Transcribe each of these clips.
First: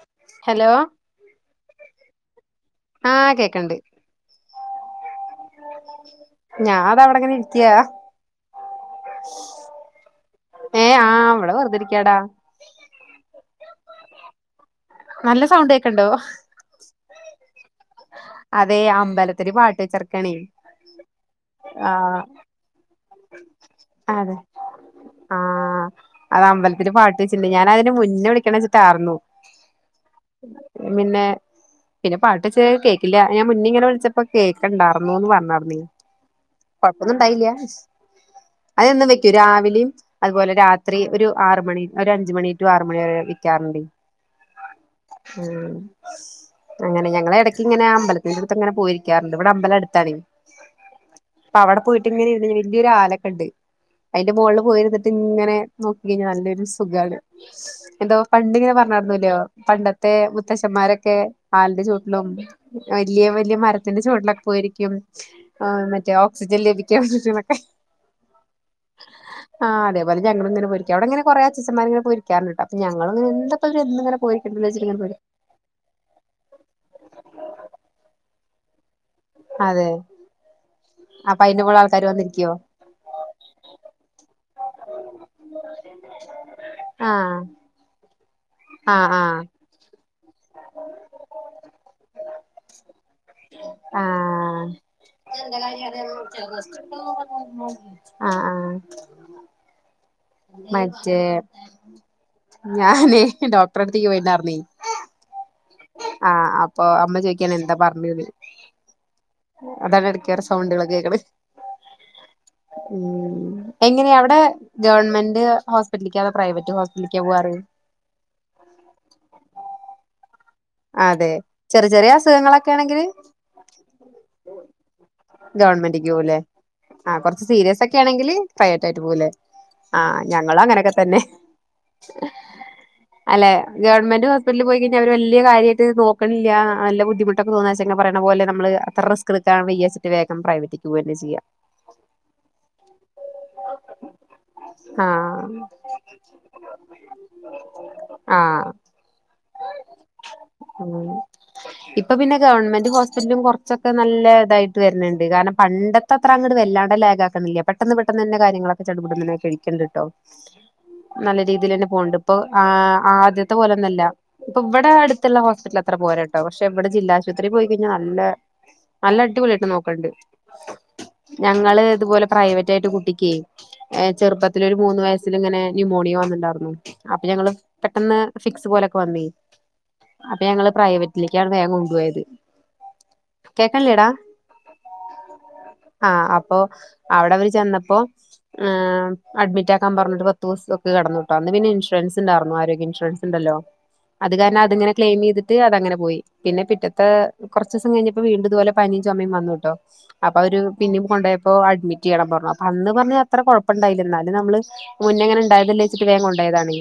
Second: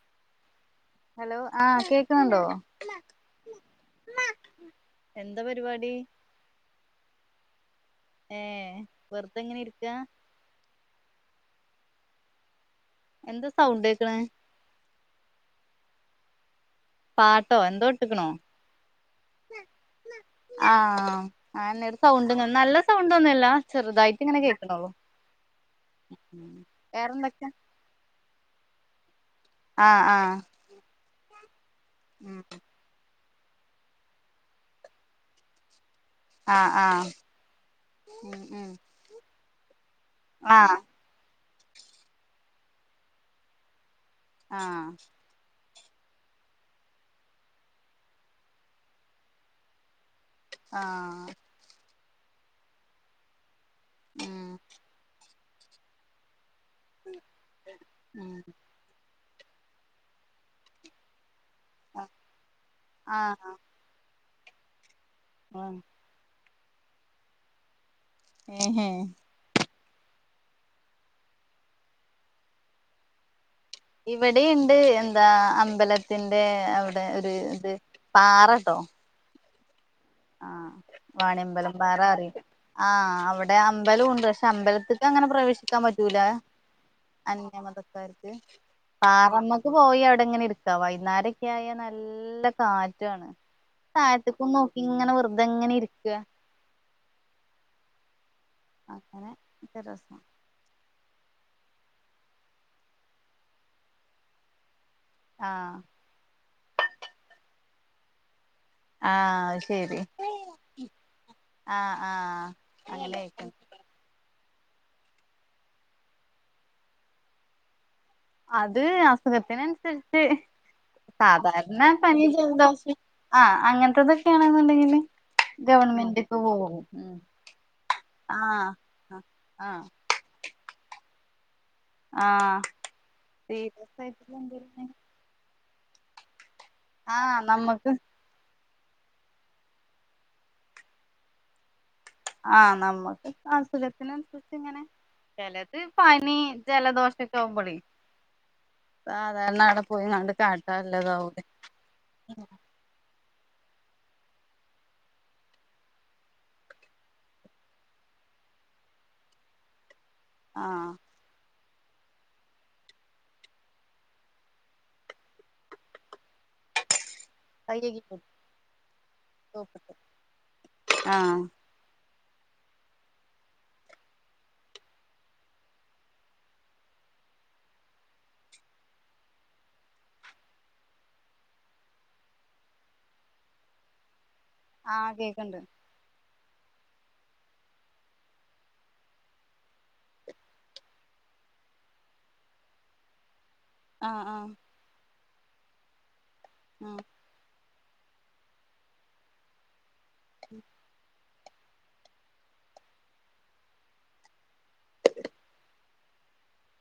ആ hello hello ആഹ് കേക്കുന്നുണ്ടോ? ആഹ കേക്കണ്ട് എന്താ പരിപാടി ഞാന അത അവിടെങ്ങനെ ഇരിക്കയ ഏർ വെറുത്തെ എങ്ങനെ ഇരിക്കാ ഏയ് ആ വിടെ വെറുതിരിക്കാടാ എന്താ സൗണ്ട്ക്കണ നല്ല സൗണ്ട് ഒക്കണ്ടാവോ എക്കണോ അതെ അമ്പലത്തില് പാട്ട് വെച്ചെർക്കാണേ ആഹ അരു ആഹ് സൗണ്ട് ഒന്നും നല്ല സൗണ്ട് ഒന്നുമില്ല ആ ചെറുതായിട്ട ഇങ്ങനെ കേൾക്കണള്ളോ ആഹ അത് അമ്പലത്തിന് പാട്ട് വേറെന്തൊക്കെ വെച്ചില്ലേ ഞാതിനന് മുന്നേ വിളിക്കണ വെച്ചിട്ടായിർന്നു ആഹ ആഹ പിന്നെ പിന്നെ പാട്ട ള കേക്കില്ല ഞാൻ മുന്നി ഇങ്ങനെ വിളിച്ചപ്പോ കേക്ക്ണ്ടായിന്നുന്ന് പറഞ്ഞ നീ ആഹ് ആഹ് കൊഴപ്പൊന്നും ഇണ്ടായില്ല അതന്ന് വെക്കൂ രാവിലെയും അതുപോലെ ആഹ് രാത്രി ഒരു ആറു മണി ഒരു അഞ്ച മണി ടു ആറു മണി വരെ വെക്കാറുണ്ട് ആഹ അങ്ങനെ ഞങ്ങളുടെ ഇടയ്ക്ക് ഇങ്ങനെ അമ്പലത്തിന്റെ അടുത്ത്ങ്ങനെ പോയിരിക്കാറുണ്ട് ഇവിടെ അമ്പലം അടുത്താണ ആഹ ഇങ്ങനെ വലിയൊരു ആലക്കണ്ട് ഉം അതിന്റെ മുകളിൽ പോയിരുന്നിട്ട് ഇങ്ങനെ നോക്കി കഴിഞ്ഞാൽ നല്ലൊരു സുഖമാണ് എന്താ ഉം പണ്ടിങ്ങനെ പറഞ്ഞായിരുന്നലോ പണ്ടത്തെ മുത്തശ്ശന്മാരൊക്കെ ആലിന്റെ ചൂട്ടിലും വലിയ ആഹ് വലിയ മരത്തിന്റെ ചൂടിലൊക്കെ പോയിരിക്കും ആഹ് മറ്റേ ഓക്സിജൻ ലഭിക്കാരിക്കൊക്കെ ആ ഹഹ ആ അതേപോലെ ഞങ്ങെരിക്ക അവിടെങ്ങനെ കു അച്ചന്മാരിങ്ങനെൊരിക്കാറുണ്ട് അൊ ഞങ്ങ എ ഇവിടെുണ്ട് എന്താ അമ്പലത്തിന്റെ അവിടെ ഒരു ഇത് പാറടോ അതെ ആഹ അപ്പൊ അതിന്റെ വാണിമ്പലം മോളിൽ ആൾക്കാര് പാറാറി വന്നിരിക്കോ ആഹ അവിടെ അമ്പലം ഉണ്ട് അ മ്പലത്തിക്ക അങ്ങനെ പ്രവേശിക്കാൻ പറ്റൂല ആഹ് അന്യമതക്കാര് ആഹ് ആഹ് പാറമ്മക്ക് പോയി അവിടെ ങ്ങനെ ഇരിക്ക വൈകുന്നേരൊക്കെ ആയാ നല്ല കാറ്റാണ് ഇങ്ങനെ വെറുതെ ന്ത ഇങ്ങനെ ഇരിക്കാ അ അങ്ങനെ ഇത്ര രസം മറ്റേ ഞാനേ ഡോക്ടറെ അടുത്തേക്ക് പോയിണ്ടായിർന്നേ ആഹ് ആഹ അപ്പൊ അമ്മ ചോദിക്കൻ എന്താ പറഞ്ഞുന്ന് ആഹ് അത് ശരി അതാണ് അടുക്കറ സൗണ്ട് ഇളക്ക കടെ ആഹ് ആഹ് അങ്ങനെ മ് കഴിക്കണം എങ്ങനെ അവടെപ് ഗവൺമെന്റ് ഹോസ്പിറ്റലിക്കാ അതോ പ്രൈവറ്റ് ഹോസ്പിറ്റലിക്കാ പൂവാറ് അത് അസുഖത്തിനൻസര്ച്ച് അതെ സാധാരണ ചെറിയ ചെറിയ പനി, അസുഖങ്ങളൊക്കെ ജദോഷം ആണെങ്കില് ആഹ് അങ്ങനത്തതെക്കേണ് ന്ന്ണ്ടെങ്കില് ഗവൺമെന്റിക്ക് പോകുലേ ആഹ് കൊറച്ച് സീരിയസൊക്കേണെങ്കില് ആഹ് പ്രൈവറ്റ് ആയിറ്റ് ആഹ് പോകുല്ലേ. ആഹ് ഞ ങ്ങളും അങ്ങനെക്കത്തന്നെ ആഹ് അല്ലെ സീരിയസ് ഗവൺമെൻറ് ആയിട്ടുള്ള ഹോസ്പിറ്റലിൽ പോയി എന്തെങ്കിലും കൈഞ്ഞാ ഓല് വൽ കാര്യായിറ്റ് നോക്കണില്ല ആഹ് ബുദ്ധിമുട്ടൊക്കെ നമ്മക്ക് തോന്നാച്ചെങ്കി പറേണ പോലെ നമ്മള് അത്ര റിസ്ക്കെട്ക്കാം വെയ്യാച്ച്ട്ട് വേഗം പ്രൈവറ്റ്ക്ക് പോവന്നേ ചെയ്യാ ആഹ് നമ്മക്ക് അസുഖത്തിനൻസരിച്ചിങ്ങനെ ആഹ് ചെലത് പനി, ജലദോഷൊക്കാവുമ്പളേ സാധാരണ അവടെ പോയ്‌ങ്ങാണ്ട് മ് ഇപ്പ പിന്നെ ഗവൺമെന്റ് ഹോസ് പിറ്റലും കൊർച്ചൊക്കെ നല്ല ഇതായിട്ട് വര്ണ് ണ്ട്. കാരണം പണ്ടത്തെ അത്തത്ര ങ്ങട് വല്ലാണ്ട് ലാഗാക്ക്ണില്ല. പെട്ടെന്ന് പെട്ടന്ന് പെട്ടന്നന്നെ കാര്ങ്ങളൊക്കെ ചെട് പ്ട്ന്നനെ കഴിക്ക്ണ് ണ്ട്ട്ടോ ആഹ് നല്ല രീതിൽ തന്നെ പോണ് ണ്ട്. ഇപ്പൊ ആഹ് ആദ്യത്തെ പോലെന്നല്ല ഇപ്പൊ ഇവടെ അട് ത്ത്ള്ള ഹോസ്പിറ്റൽ അത്ര പോരട്ടോ. പക്ഷെ വടെ ജില്ലാശ് പത്രീ പോയി കഴിഞ്ഞാ കയ്യകി നല്ല നല്ല അടിപൊള്യായിറ്റ് സോപ്പിട്ട് നോക്ക്ണ് ണ്ട്. ആഹ് ഞങ്ങള് ത്പോലെ പ് പ്രൈവറ്റ് ആയിറ്റ് കുട്ടിക്കേയ് ചെർപ്പത്തിലൊര് മൂന്ന് വെയസിലിങ്ങനെ ന്യുമോണിയ വന്ന്ണ്ടാർന്നു അപ്പ ഞങ്ങള് പെട്ടെന്ന് ഫിക്സ് പോലക്കെ വന്നേയ് അപ്പ ഞങ്ങള് പ്രൈവറ്റിലേക്കാണ് വേഗം കൊണ്ട് പോയത് കേക്കൺല്ലേടാ ആഹ് കേക്ക്ണ്ട് അപ്പോ അവടെ അവര് ചെന്നപ്പോ ആഹ് അഡ്മിറ്റാക്കാൻ പറഞ്ഞിട്ട് പത്ത് ദുവസൊക്കെ കടന്നൂട്ടോ അന്ന്. പിന്നെ ഇൻഷുറൻസ് ണ്ടാർന്നു ആരോഗ്യ ഇൻഷുൻസ് ണ്ടല്ലോ ആഹ് ആഹ് ക്ലെമീത്ട്ട് അതങ്ങനെ പോയി. പിന്നെ ഉം പിറ്റത്തെ കൊർ ച്ചൂസം കഴിഞ്ഞപ്പോ വീണ്ടും ഇത്പോലെ പനീം ചൊമീം ചുമയും വന്നൂട്ടോ അപ്പവര് പിന്നീം കൊൺ അപ്പോ അഡ്മിറ്റീയണം പറഞ്ഞു അപ്പ അന്ന് പറഞ്ഞത്രാ കോഴപ്പണ്ടായില്ല ന്നാലും നമ്മള് മുന്നെങ്ങനെ ണ്ടായതല്ലേച്ച്ട്ട് വേം കൊണ്ടോയതാണ്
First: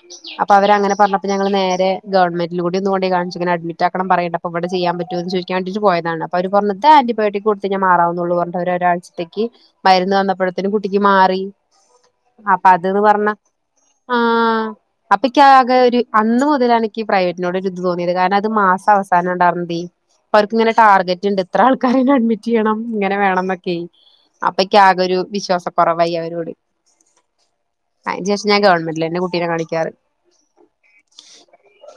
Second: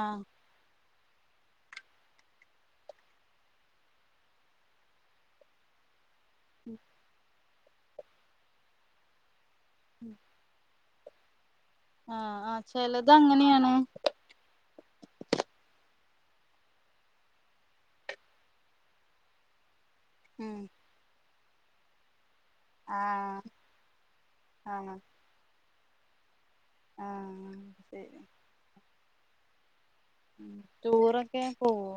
ആഹ് അപ്പം അവര് അങ്ങനെ പറഞ്ഞപ്പോ ഞങ്ങള് നേരെ ഗവൺമെന്റിലുങ്കൂടി ഒന്ന്‌ കൊണ്ടോയ് കാണിച്ച് ങ്ങനെ അഡ്മിറ്റാക്കണം പറീണ് ണ്ട്. അപ്പവടെ ചെയ്യാം പറ്റോന്ന് ചോയ്ക്കാം വേണ്ടീറ്റ് പോയതാണ്. അപ്പം അവര് പറഞ്ഞു ഇത് ആന്റിബയോട്ടിക്ക് കൊട്ത്താമാറാവുന്നുള്ളു. പറഞ് അവരോ ഒരാഴ്ച്ചത്തേക്ക് മരുന്ന് തന്നപ്പോഴത്തേ ട്ടിക്ക് മാറി ആഹ് ആഹ് അപ്പം അത് ന്ന് ചെലത് പറഞ്ഞ അങ്ങനെയാണ് ആഹ് അപ്പക്കാകെ അന്ന് മുതലാണിക്കീ പ്രൈവറ്റിനോടൊരിത് തോന്നീത്. കാരണം അത് മാസം അവസാനാണ്ടാർന്നതെയ്. ഉം അവര്ക്ക്ങ്ങനെ ടാർഗറ്റ്ണ്ട് ഇത്രാൾക്കാരേനെ അഡ് മിറ്റീയ്യണം ഇങ്ങനെ ആഹ് വേണന്നൊക്കെയ്. ആഹ് അപ്പക്കാകെ ഒര് വിശ്വാസ ക്കൊറവായി അവരോട് ആഹ് ശരി അയ്ന് ശേഷം ഞാൻ ഗവൺമെന്റി ലെന്നേ കുട്ടീനെ കാണിക്കാറ്. ടൂറൊക്കെ പോവോ?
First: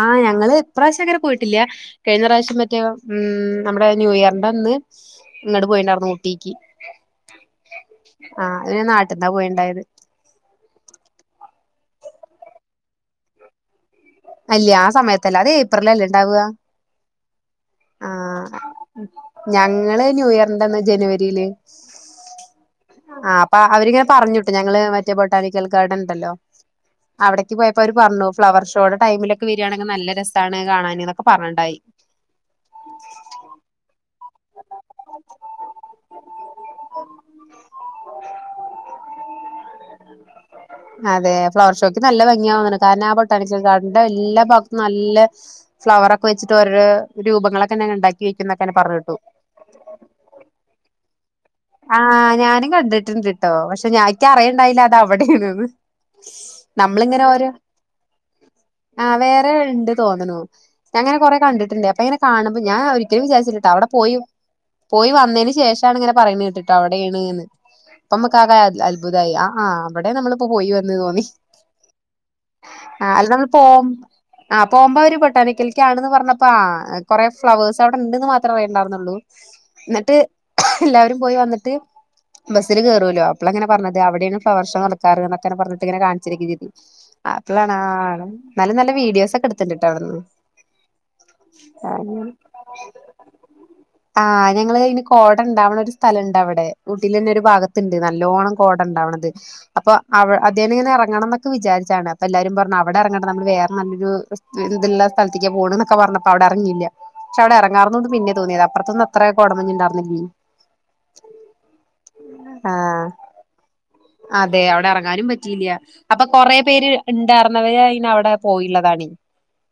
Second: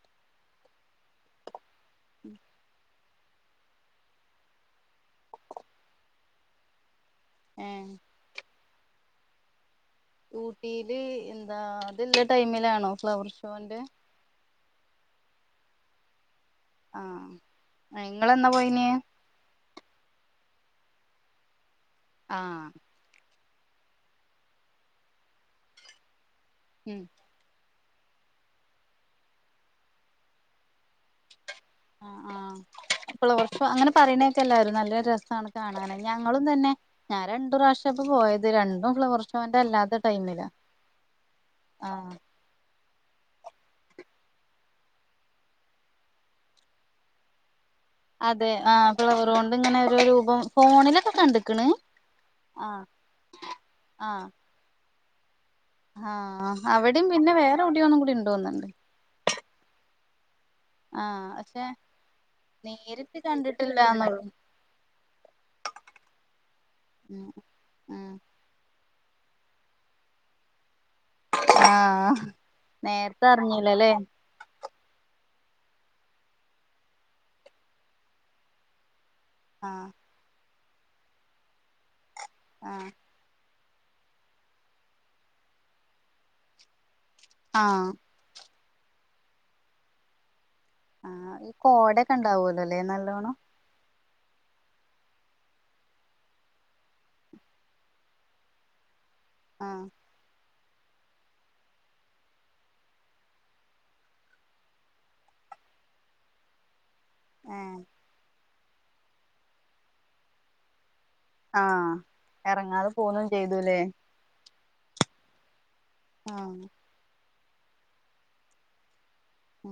ആഹ് ഞങ്ങള് ഇപ്രാശ്യം അങ്ങനെ പോയിട്ടില്ല കഴിഞ്ഞ പ്രാവശ്യം മറ്റേ മ് നമ്മടെ ന്യൂയർന്റെ അന്ന് ഇങ്ങട് പോയീണ്ടാര്ന്നു ഊട്ടീക്ക് ഏ അത് ഞാൻ നാട്ട്ന്നാ പോയീണ്ടായത് ഊട്ടീല് എന്താ അത് ല്ലെ ടൈമിലാണോ ഫ്ലവർഷോന്റെ? അല്ല ആ സമയത്തല്ല അത് ഏപ്രിലല്ലേ ഇണ്ടാവ്വാ ആഹ് ഇങ്ങളെന്നാ പോയീനെ ഞങ്ങള് ന്യൂയർന്റെ അന്ന് ജെന് വരീല്. ആഹ് അപ്പ അവരിങ്ങനെ പറഞ്ട്ടോ ഞങ്ങള് മറ്റേ ബൊട്ടാനിക്കൽ ഗാർഡൻണ്ടല്ലോ അവ്ടക്ക് പോയ പ്പ അവര് പർഞ്ഞു ഫ്ലവർഷോടെ ടൈമിലോക്കെ വെരാണെങ്കില് നല്ല രസാണ് കാണാന് ന്നോക്കെ പർഞ് ആ ആഹ് ഇപ്പോള ഉറപ്പ അങ്ങനെ പറയുന്നേ എല്ലാവരും നല്ല രസമാണ് കാണുന്നത് ഞങ്ങളും തന്നെ ഞാൻ രണ്ടു പ്രാവശ്യ ഇപ്പ പോയത് രണ്ടും ഫ്ലവർ ോന്റെ അല്ലാത്ത ടൈമില്ല അതെ ഫ്ലവർ ഷോയ്ക്ക് നല്ല ഭംഗിയ കാരണം ആട്ട എല്ലാ ഭാഗത്തും നല്ല ഫ്ലവർ ഒക്കെ വെച്ചിട്ട് ഓരോ രൂപങ്ങളൊക്കെ ഉണ്ടാക്കി വക്കൊക്കെ പറഞ്ഞിട്ടു അണ്ട് ഇങ്ങനെ രൂപം ഫോണിലൊക്കെ കണ്ട ആഹ് ഞാനും കണ്ടിട്ടിണ്ട്ിട്ടോ പക്ഷെ ഞിക്ക അറിയണ്ടായില്ല അത് അവിടെന്ന് ആഹ അവിടെയും പിന്നെ വേറെ വിടിയോന്നും കൂടി ഉണ്ടോന്നണ്ട് ആഹ് വേറെ ഉണ്ട് തോന്നണുന്നു ആ അങ്ങനെ കൊറെ പക്ഷെ കണ്ടിട്ടുണ്ട് അപ്പൊ ഇങ്ങനെ കാണുമ്പോൾ ഞാൻ ഒരിക്കലും വിചാരിച്ചിട്ടാ അവിടെ ആ പോയി പോയി വന്നതിന് ശേഷാണ് ഇങ്ങനെ പറയുന്ന കേട്ട ട്ട അവിടെണ് ഉം ഉം ആകെ അത്ഭുതായി ആഹാ അവിടെ നമ്മളിപ്പോ പോയി വ ന്ന് തോന്നി ആ അ നേരത്തെ നമ്മള് പോം അറിഞ്ഞില്ലല്ലേ ആ പോവുമ്പോ അവര് പട്ടാണി ക്കൽ ആണന്ന് പറഞ്ഞപ്പ ആ കൊറെേ ഫ്ലവേഴ്സ് അവിടെ ഉണ്ട്ന്ന് മാത്രേ അറിയേണ്ടായിരുന്നുള്ളൂ ആഹ് എന്നിട്ട് എല്ലാവരും പോയി വന്നിട്ട് ബസില് ആഹ് കേറുവല്ലോ അപ്പളെങ്ങനെ പറഞ്ഞത് അവിടെയാണ് ഫ്ളവർഷോ നടക്കാറ് എന്നൊക്കെ പറഞ്ഞിട്ട് ഇങ്ങനെ കാണിച്ചിരിക്ക ചെയ്തി അപ്പളാണ് ആ ആഹ് നല്ല നല്ല വീഡിയോസ് ഒക്കെ എടുത്തിണ്ട്ട്ടാ അവിടെന്ന് ആ ഈ കോടയക്കെ ഇണ്ടാവല്ലോല്ലെ നല്ലോണം ആഹ് ഞങ്ങളയിന് കോട ഉണ്ടാവണ ഒരു സ്ഥലണ്ട് അവിടെ ഊട്ടിൽ തന്നെ ഒരു ഭാഗത്തുണ്ട് നല്ലോണം കോട ഉണ്ടാവണത് ആഹ് അപ്പൊ അവ അദ്ദേഹം ഇങ്ങനെ ഇറങ്ങണം എന്നൊക്കെ വിചാരിച്ചാണ് അപ്പൊ എല്ലാരും പറഞ്ഞു അവിടെ ഇറങ്ങണം നമ്മൾ വേറെ നല്ലൊരു ഇതുള്ള സ്ഥലത്തി ക്ക് പോണ്ന്നക്കെ പറഞ്ഞപ്പോ അവിടെ അറിങ്ങില്ല പക്ഷെ അവിടെ ഏഹ് ഇറങ്ങാറന്ന് പിന്നെ തോന്നിയത് അപ്പറത്ത് ഒന്ന് അത്ര കോടമഞ്ഞ് ഉണ്ടായിരുന്നില്ല ആഹ് ആ എറങ്ങാതെ അ പോന്നും ചെയ്തുല്ലേ അതെ അവിടെ ഇറങ്ങാനും പറ്റിയില്ല അപ്പൊ കൊറെ ആഹ് പേര് ഉണ്ടായിർന്നവ അയിന് അവിടെ പോയിള്ളതാണ് ആ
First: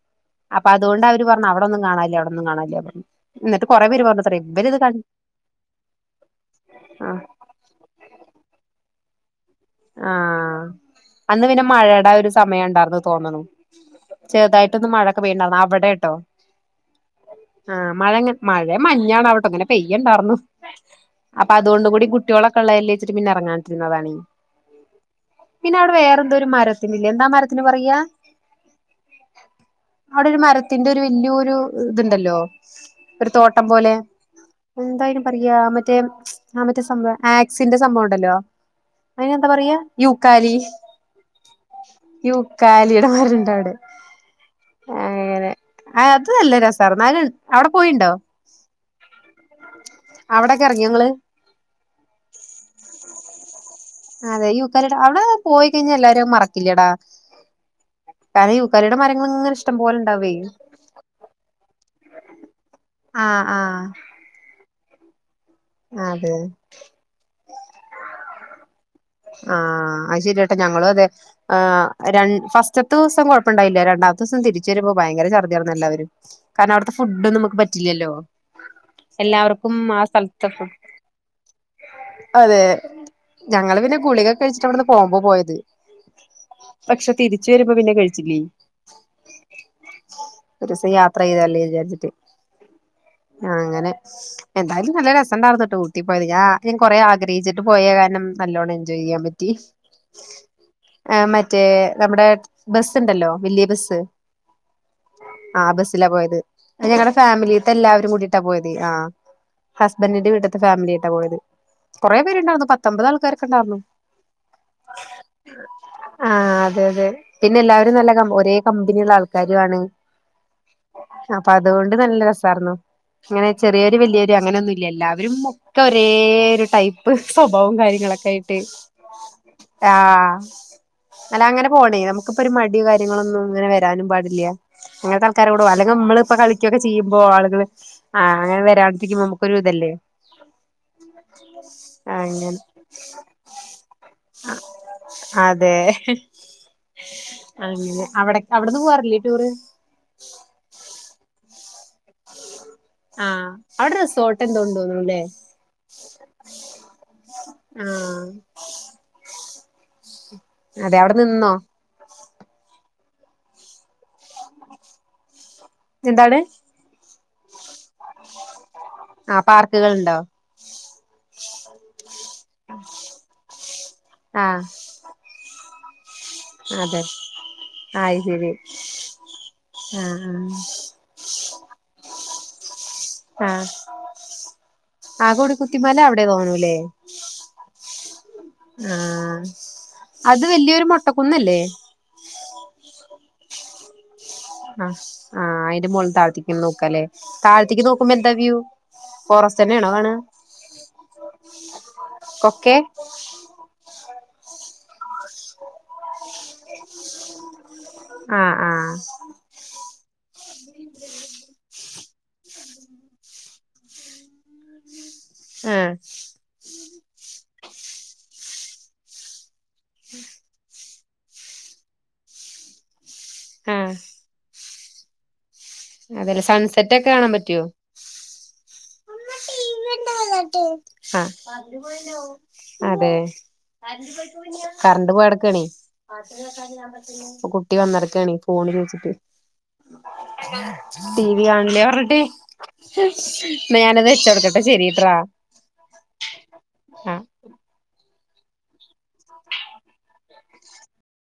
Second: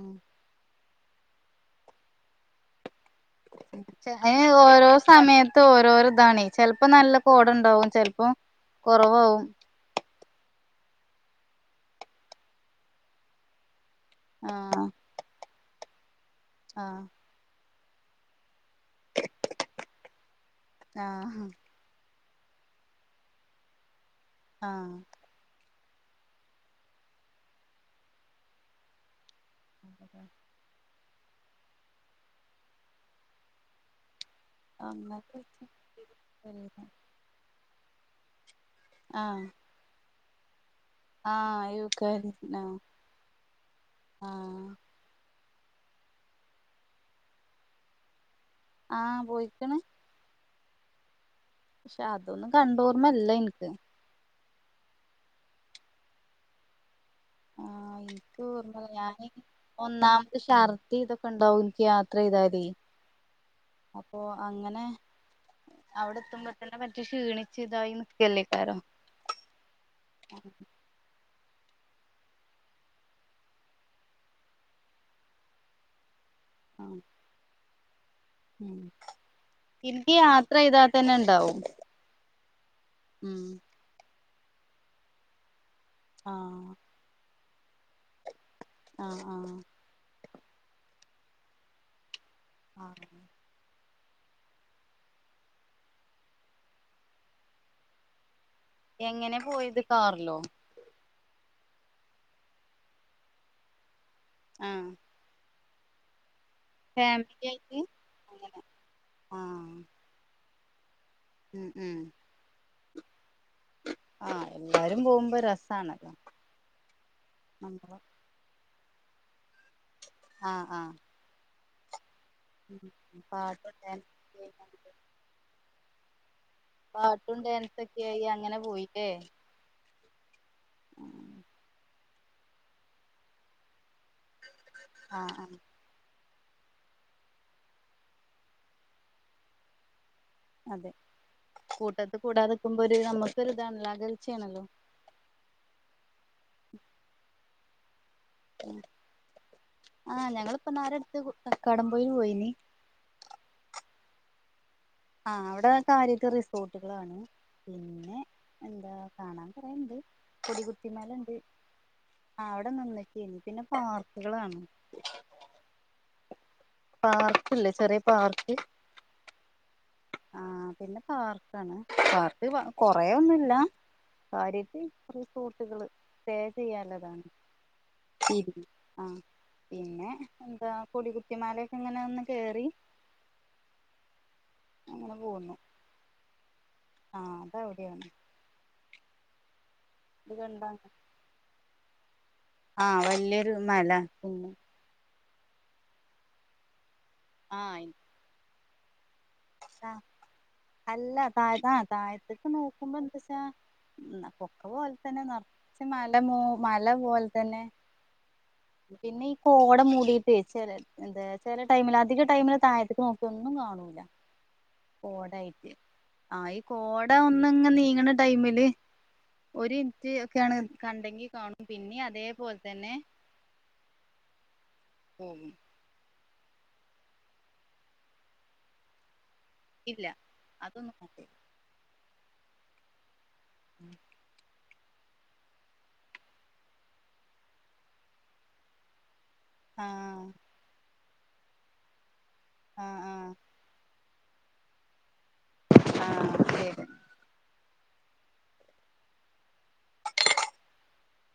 അപ്പ അതൊണ്ട് അവര് പറഞ്ഞ അവിടൊന്നും കാണല്ലേ അവിടെന്നും കാണല്ലേ പറഞ്ഞ് ഓരോ സമയത്ത് ഓ രോഓരോ ഇതാണ് ചെലപ്പോ നല്ല ആഹ് കോട ഉണ്ടാവും ചെലപ്പോ കുറവാവും ആ അന്ന് പിന്നെ മഴയുടെ ഒരു സമയ ഉണ്ടായി ർന്ന് തോന്നുന്നു ചെറുതായിട്ടൊന്ന് മഴൊക്കെ പെയ്യ്ണ്ടാർന്നു അവിടെട്ടോ ആ ആഹ് മഴ മഴയ മഞ്ഞാണ് അവിട്ട ഇങ്ങനെ പെയ്യുണ്ടായിന്നു ആഹ് അപ്പൊ അതുകൊണ്ട് കൂടി കുട്ടികളൊക്കെള്ളായില്ലേച്ചട്ട പിന്നെ ഇറങ്ങാതിരുന്നതാണ് ആ പിന്നെ അവിടെ വേറെന്തോ ഒരു മരത്തിന്ല്ലെ എന്താ മരത്തിന് പറയാ അവിടെ ഒരു മരത്തിന്റെ ഒരു വല്ലിയൊരു ഇതുണ്ടല്ലോ ഒരു തോട്ടം പോലെ എന്തായിനി അങ്ങനത്തെ പറയാ അ. മറ്റേ ആ മറ്റേ സംഭവം ആക്സിന്റെ സംഭവം ഉണ്ടല്ലോ അതിനെന്താ പറയാ യൂക്കാലി ആ യൂക്കാലി യൂക്കാലിയുടെ മരണ്ട് ആ ആ അത് നല്ല രസാർന്നു അവിടെ പോയിണ്ടോ ആ പോയിക്ക്ണ് അയിക്കെ ഇറങ്ങി ങ്ങള് കണ്ടോർമ്മല്ല എനിക്ക് അതെ യുക്കാലി അവിടെ പോയി കഴിഞ്ഞാൽ എല്ലാരും മറക്കില്ലേടാ ആഹ് എനിക്ക് ഓർമ്മ ഞാന് ഉണ്ടാവേ ഒന്നാമത് ഷർദി ഇതൊക്കെ ഉണ്ടാവും എനിക്ക് യാത്ര ചെയ്തല് ആ അപ്പൊ അങ്ങനെ അവിടെ അതെ എത്തുമ്പോ തന്നെ മറ്റു ക്ഷീണിച്ചു ഇതായി നിക്കല്ലേക്കാ രാം ആ അത് ശരിയട്ടെ ഞങ്ങള്അതെ ആ. ഫസ്റ്റ്ത്തെ ദിവസം കുഴപ്പംണ്ടായില്ല. രണ്ടാമത്തെ ദിവസം തിരിച്ചു വരുമ്പോൾ ഭയങ്കര ഛർദ്ദിയായിര്ന്ന് എല്ലാവരും. കാരണം അവിടുത്തെ ഫുഡൊന്നും നമുക്ക് പറ്റില്ലല്ലോ. എല്ലാവർക്കും ആ ഇൻക്ക് സ്ഥലത്തെ യാത്ര ഫുഡ് ചെയ്താതന്നെ ഇണ്ടാവും. അതെ. ഞങ്ങൾ പിന്നെ ഗുളികൊക്കെ കഴിച്ചിട്ട ഇവിടന്ന് പോവുമ്പോ പോയത്. ആ ഉച്ചരുമ്പ പിന്നേം കഴിച്ചില്ലേ? ആഹ് ഒരുസം യാത്ര ചെയ്തല്ലേ വിചാരിച്ചിട്ട്. ആഹ് ആ അങ്ങനെ. എന്തായാലും നല്ല രസംണ്ടായിർന്ന്ട്ടോ ഊട്ടിപ്പോയത് ഞാ ഞാൻ കൊറേ ആഗ്രഹിച്ചിട്ട് പോയ കാരണം നല്ലോണം ചെയ്യാം എങ്ങനെ പറ്റി. പോയത് കാറിലോ ആ മറ്റേ നമ്മുടെ ബസ് ഉണ്ടല്ലോ വലിയ ബസ്സ്. ആ. ആ ബസ്സിലാ പോയത്. ഞങ്ങടെ ഫാമിലിത്തെ ആയിട്ട് എല്ലാവരും കൂടീട്ടാ അങ്ങനെ പോയത്. ആ ആഹ് ഹസ്ബൻഡിന്റെ വീട് ഫാമിലി ആയിട്ടാ പോയത്. ഉം ഉം കുറേ പേരുണ്ടായിരുന്നു. പത്തൊമ്പത് ആൾക്കാരൊക്കെ ഇണ്ടായിരുന്നു. ആഹ് എല്ലാരും പോകുമ്പോ രസാണല്ലോ ആ അതെ അതെ. പിന്നെ എല്ലാവരും നമ്മള് നല്ല കം ഒരേ കമ്പനിയുള്ള ആൾക്കാരു ആണ്. ആ. ആ. അപ്പൊ അതുകൊണ്ട് നല്ല രസായിരുന്നു. ഇങ്ങനെ പാട്ടും ചെറിയോര് വല്യോര് ഡാൻസും അങ്ങനൊന്നുല്ല. എല്ലാവരും മൊത്തം ഒരേ ഒരു ടൈപ്പ് പാട്ടും സ്വഭാവം ഡാൻസൊക്കെ കാര്യങ്ങളൊക്കെ ആയി ട്ട് അങ്ങനെ പോയില്ലേ ആ അല്ല അങ്ങനെ പോണേ നമു ക്കിപ്പൊ ഒരു മടി കാര്യങ്ങളൊന്നും ഇങ്ങനെ വരാനും പാടില്ല. അങ്ങനത്തെ ആഹ് ആൾക്കാരെ ആഹ് കൂടെ അല്ലെങ്കി ഇമ്മള് ഇപ്പൊ കളിക്കൊക്കെ ചെയ്യുമ്പോ ആള്കള് ആ അങ്ങനെ വരാണ്ടിരിക്കുമ്പോ നമുക്കൊരു ഇതല്ലേ. അതെ കൂട്ടത്ത് അങ്ങനെ കൂടാതെക്കുമ്പോ ഒരു നമ്മുക്കൊരു ഇതാണല്ലോ അകൽച്ചയാണല്ലോ ആ അതെ. അങ്ങനെ. അവിടെ അവിടെന്ന് പോവാറില്ലേ ടൂറ്. കടം പോയിയില് പോയിനി. ആ. അവിടെ റിസോട്ട് എന്തോ ഉണ്ടോന്ന് ആ. അവിടെ കാര്യായിട്ട് റിസോർട്ടുകളാണ്. പിന്നെ ആഹ് എന്താ കാണാം കൊറേ ഇണ്ട് കൊടികുത്തി അതെ മല അവിടെ ഇണ്ട്. നിന്നോ ആ അവിടെ നിന്നക്കെയ്ന്. പിന്നെ പാർക്കുകളാണ്. എന്താണ്. പാർക്കില്ലേ. ചെറിയ പാർക്ക് ആ പാർക്ക്കള്ണ്ടോ. ആഹ് പിന്നെ പാർക്കാണ്. പാർക്ക് കൊറേ ഒന്നുല്ല ആഹ് കാര്യായിട്ട് റിസോട് ട്ട്കള്. സ്റ്റേ ചെയ്യാലൊ അതെ അതാണ് അയ് ശരി ആ. പിന്നെ. ആഹ് എന്താ. കൊടികുത്തിമലൊക്കെ ഇങ്ങനെ ഒന്ന് കേറി ആ. അങ്ങനെ ആ കൊടി പോന്നു കുത്തി മല അവിടെയാ തോന്നണ് ആ. അതവിടെയാണ്. ആ. ഇത് അത് വല്യൊരു മൊട്ടക്കുന്നല്ലേ? ആ വല്യൊരു മല. പിന്നെ ആ ആ. അയിന്റെ മുകളിൽ താഴ്ത്തിക്ക് നോക്കാല്ലേ. ആഹ് താഴ്ത്തിക്ക് നോക്കുമ്പോ എന്താ വ്യൂ. ഫോറസ്റ്റ് തന്നെ ആണോ എനിക്ക് കാണാ അല്ല താഴ ആ തായ്ത്ത്ക്ക് കൊക്കെ നോക്കുമ്പ എന്തച്ചാ പൊക്ക പോലെ തന്നെ നെറച്ച് മലന്നെ മല പോലെ തന്നെ. ആഹ് ആഹ് പിന്നെ ഈ കോട മൂ ടീറ്റ് ചെല എന്ത് ചെല ടൈമില് അധിക ടൈമില് താഴത്തേക്ക് നോക്കിയ ഒന്നും കാണൂല്ല. കോടായിട്ട്. ആഹ് ആ ഈ കോട ഒന്നങ്ങ് നീങ്ങ്ണ ടൈമില് ഒരു മിൻറ്റ് ഒക്കെയാണ് കണ്ടെങ്കി കാണും. പിന്നെയും അതേപോലെ തന്നെ ഏഹ് ഉം അതല്ല സൺസെറ്റ് ഒക്കെ കാണാൻ പറ്റിയോ [unintelligible] [unintelligible] ഇല്ല അതൊന്നും അതെ കറണ്ട് പോയടക്കാണെ കുട്ടി വന്നടക്കണീ ഫോണ് ചോയിച്ചിട്ട് ആഹ് ടിവി കാണല്ലേ പറിഞ്ഞിട്ട് ആഹ് ആഹ് ന്ന വെച്ച് കൊടുക്കട്ടെ ശെരിട്ര ആ ശെരി [inaudible]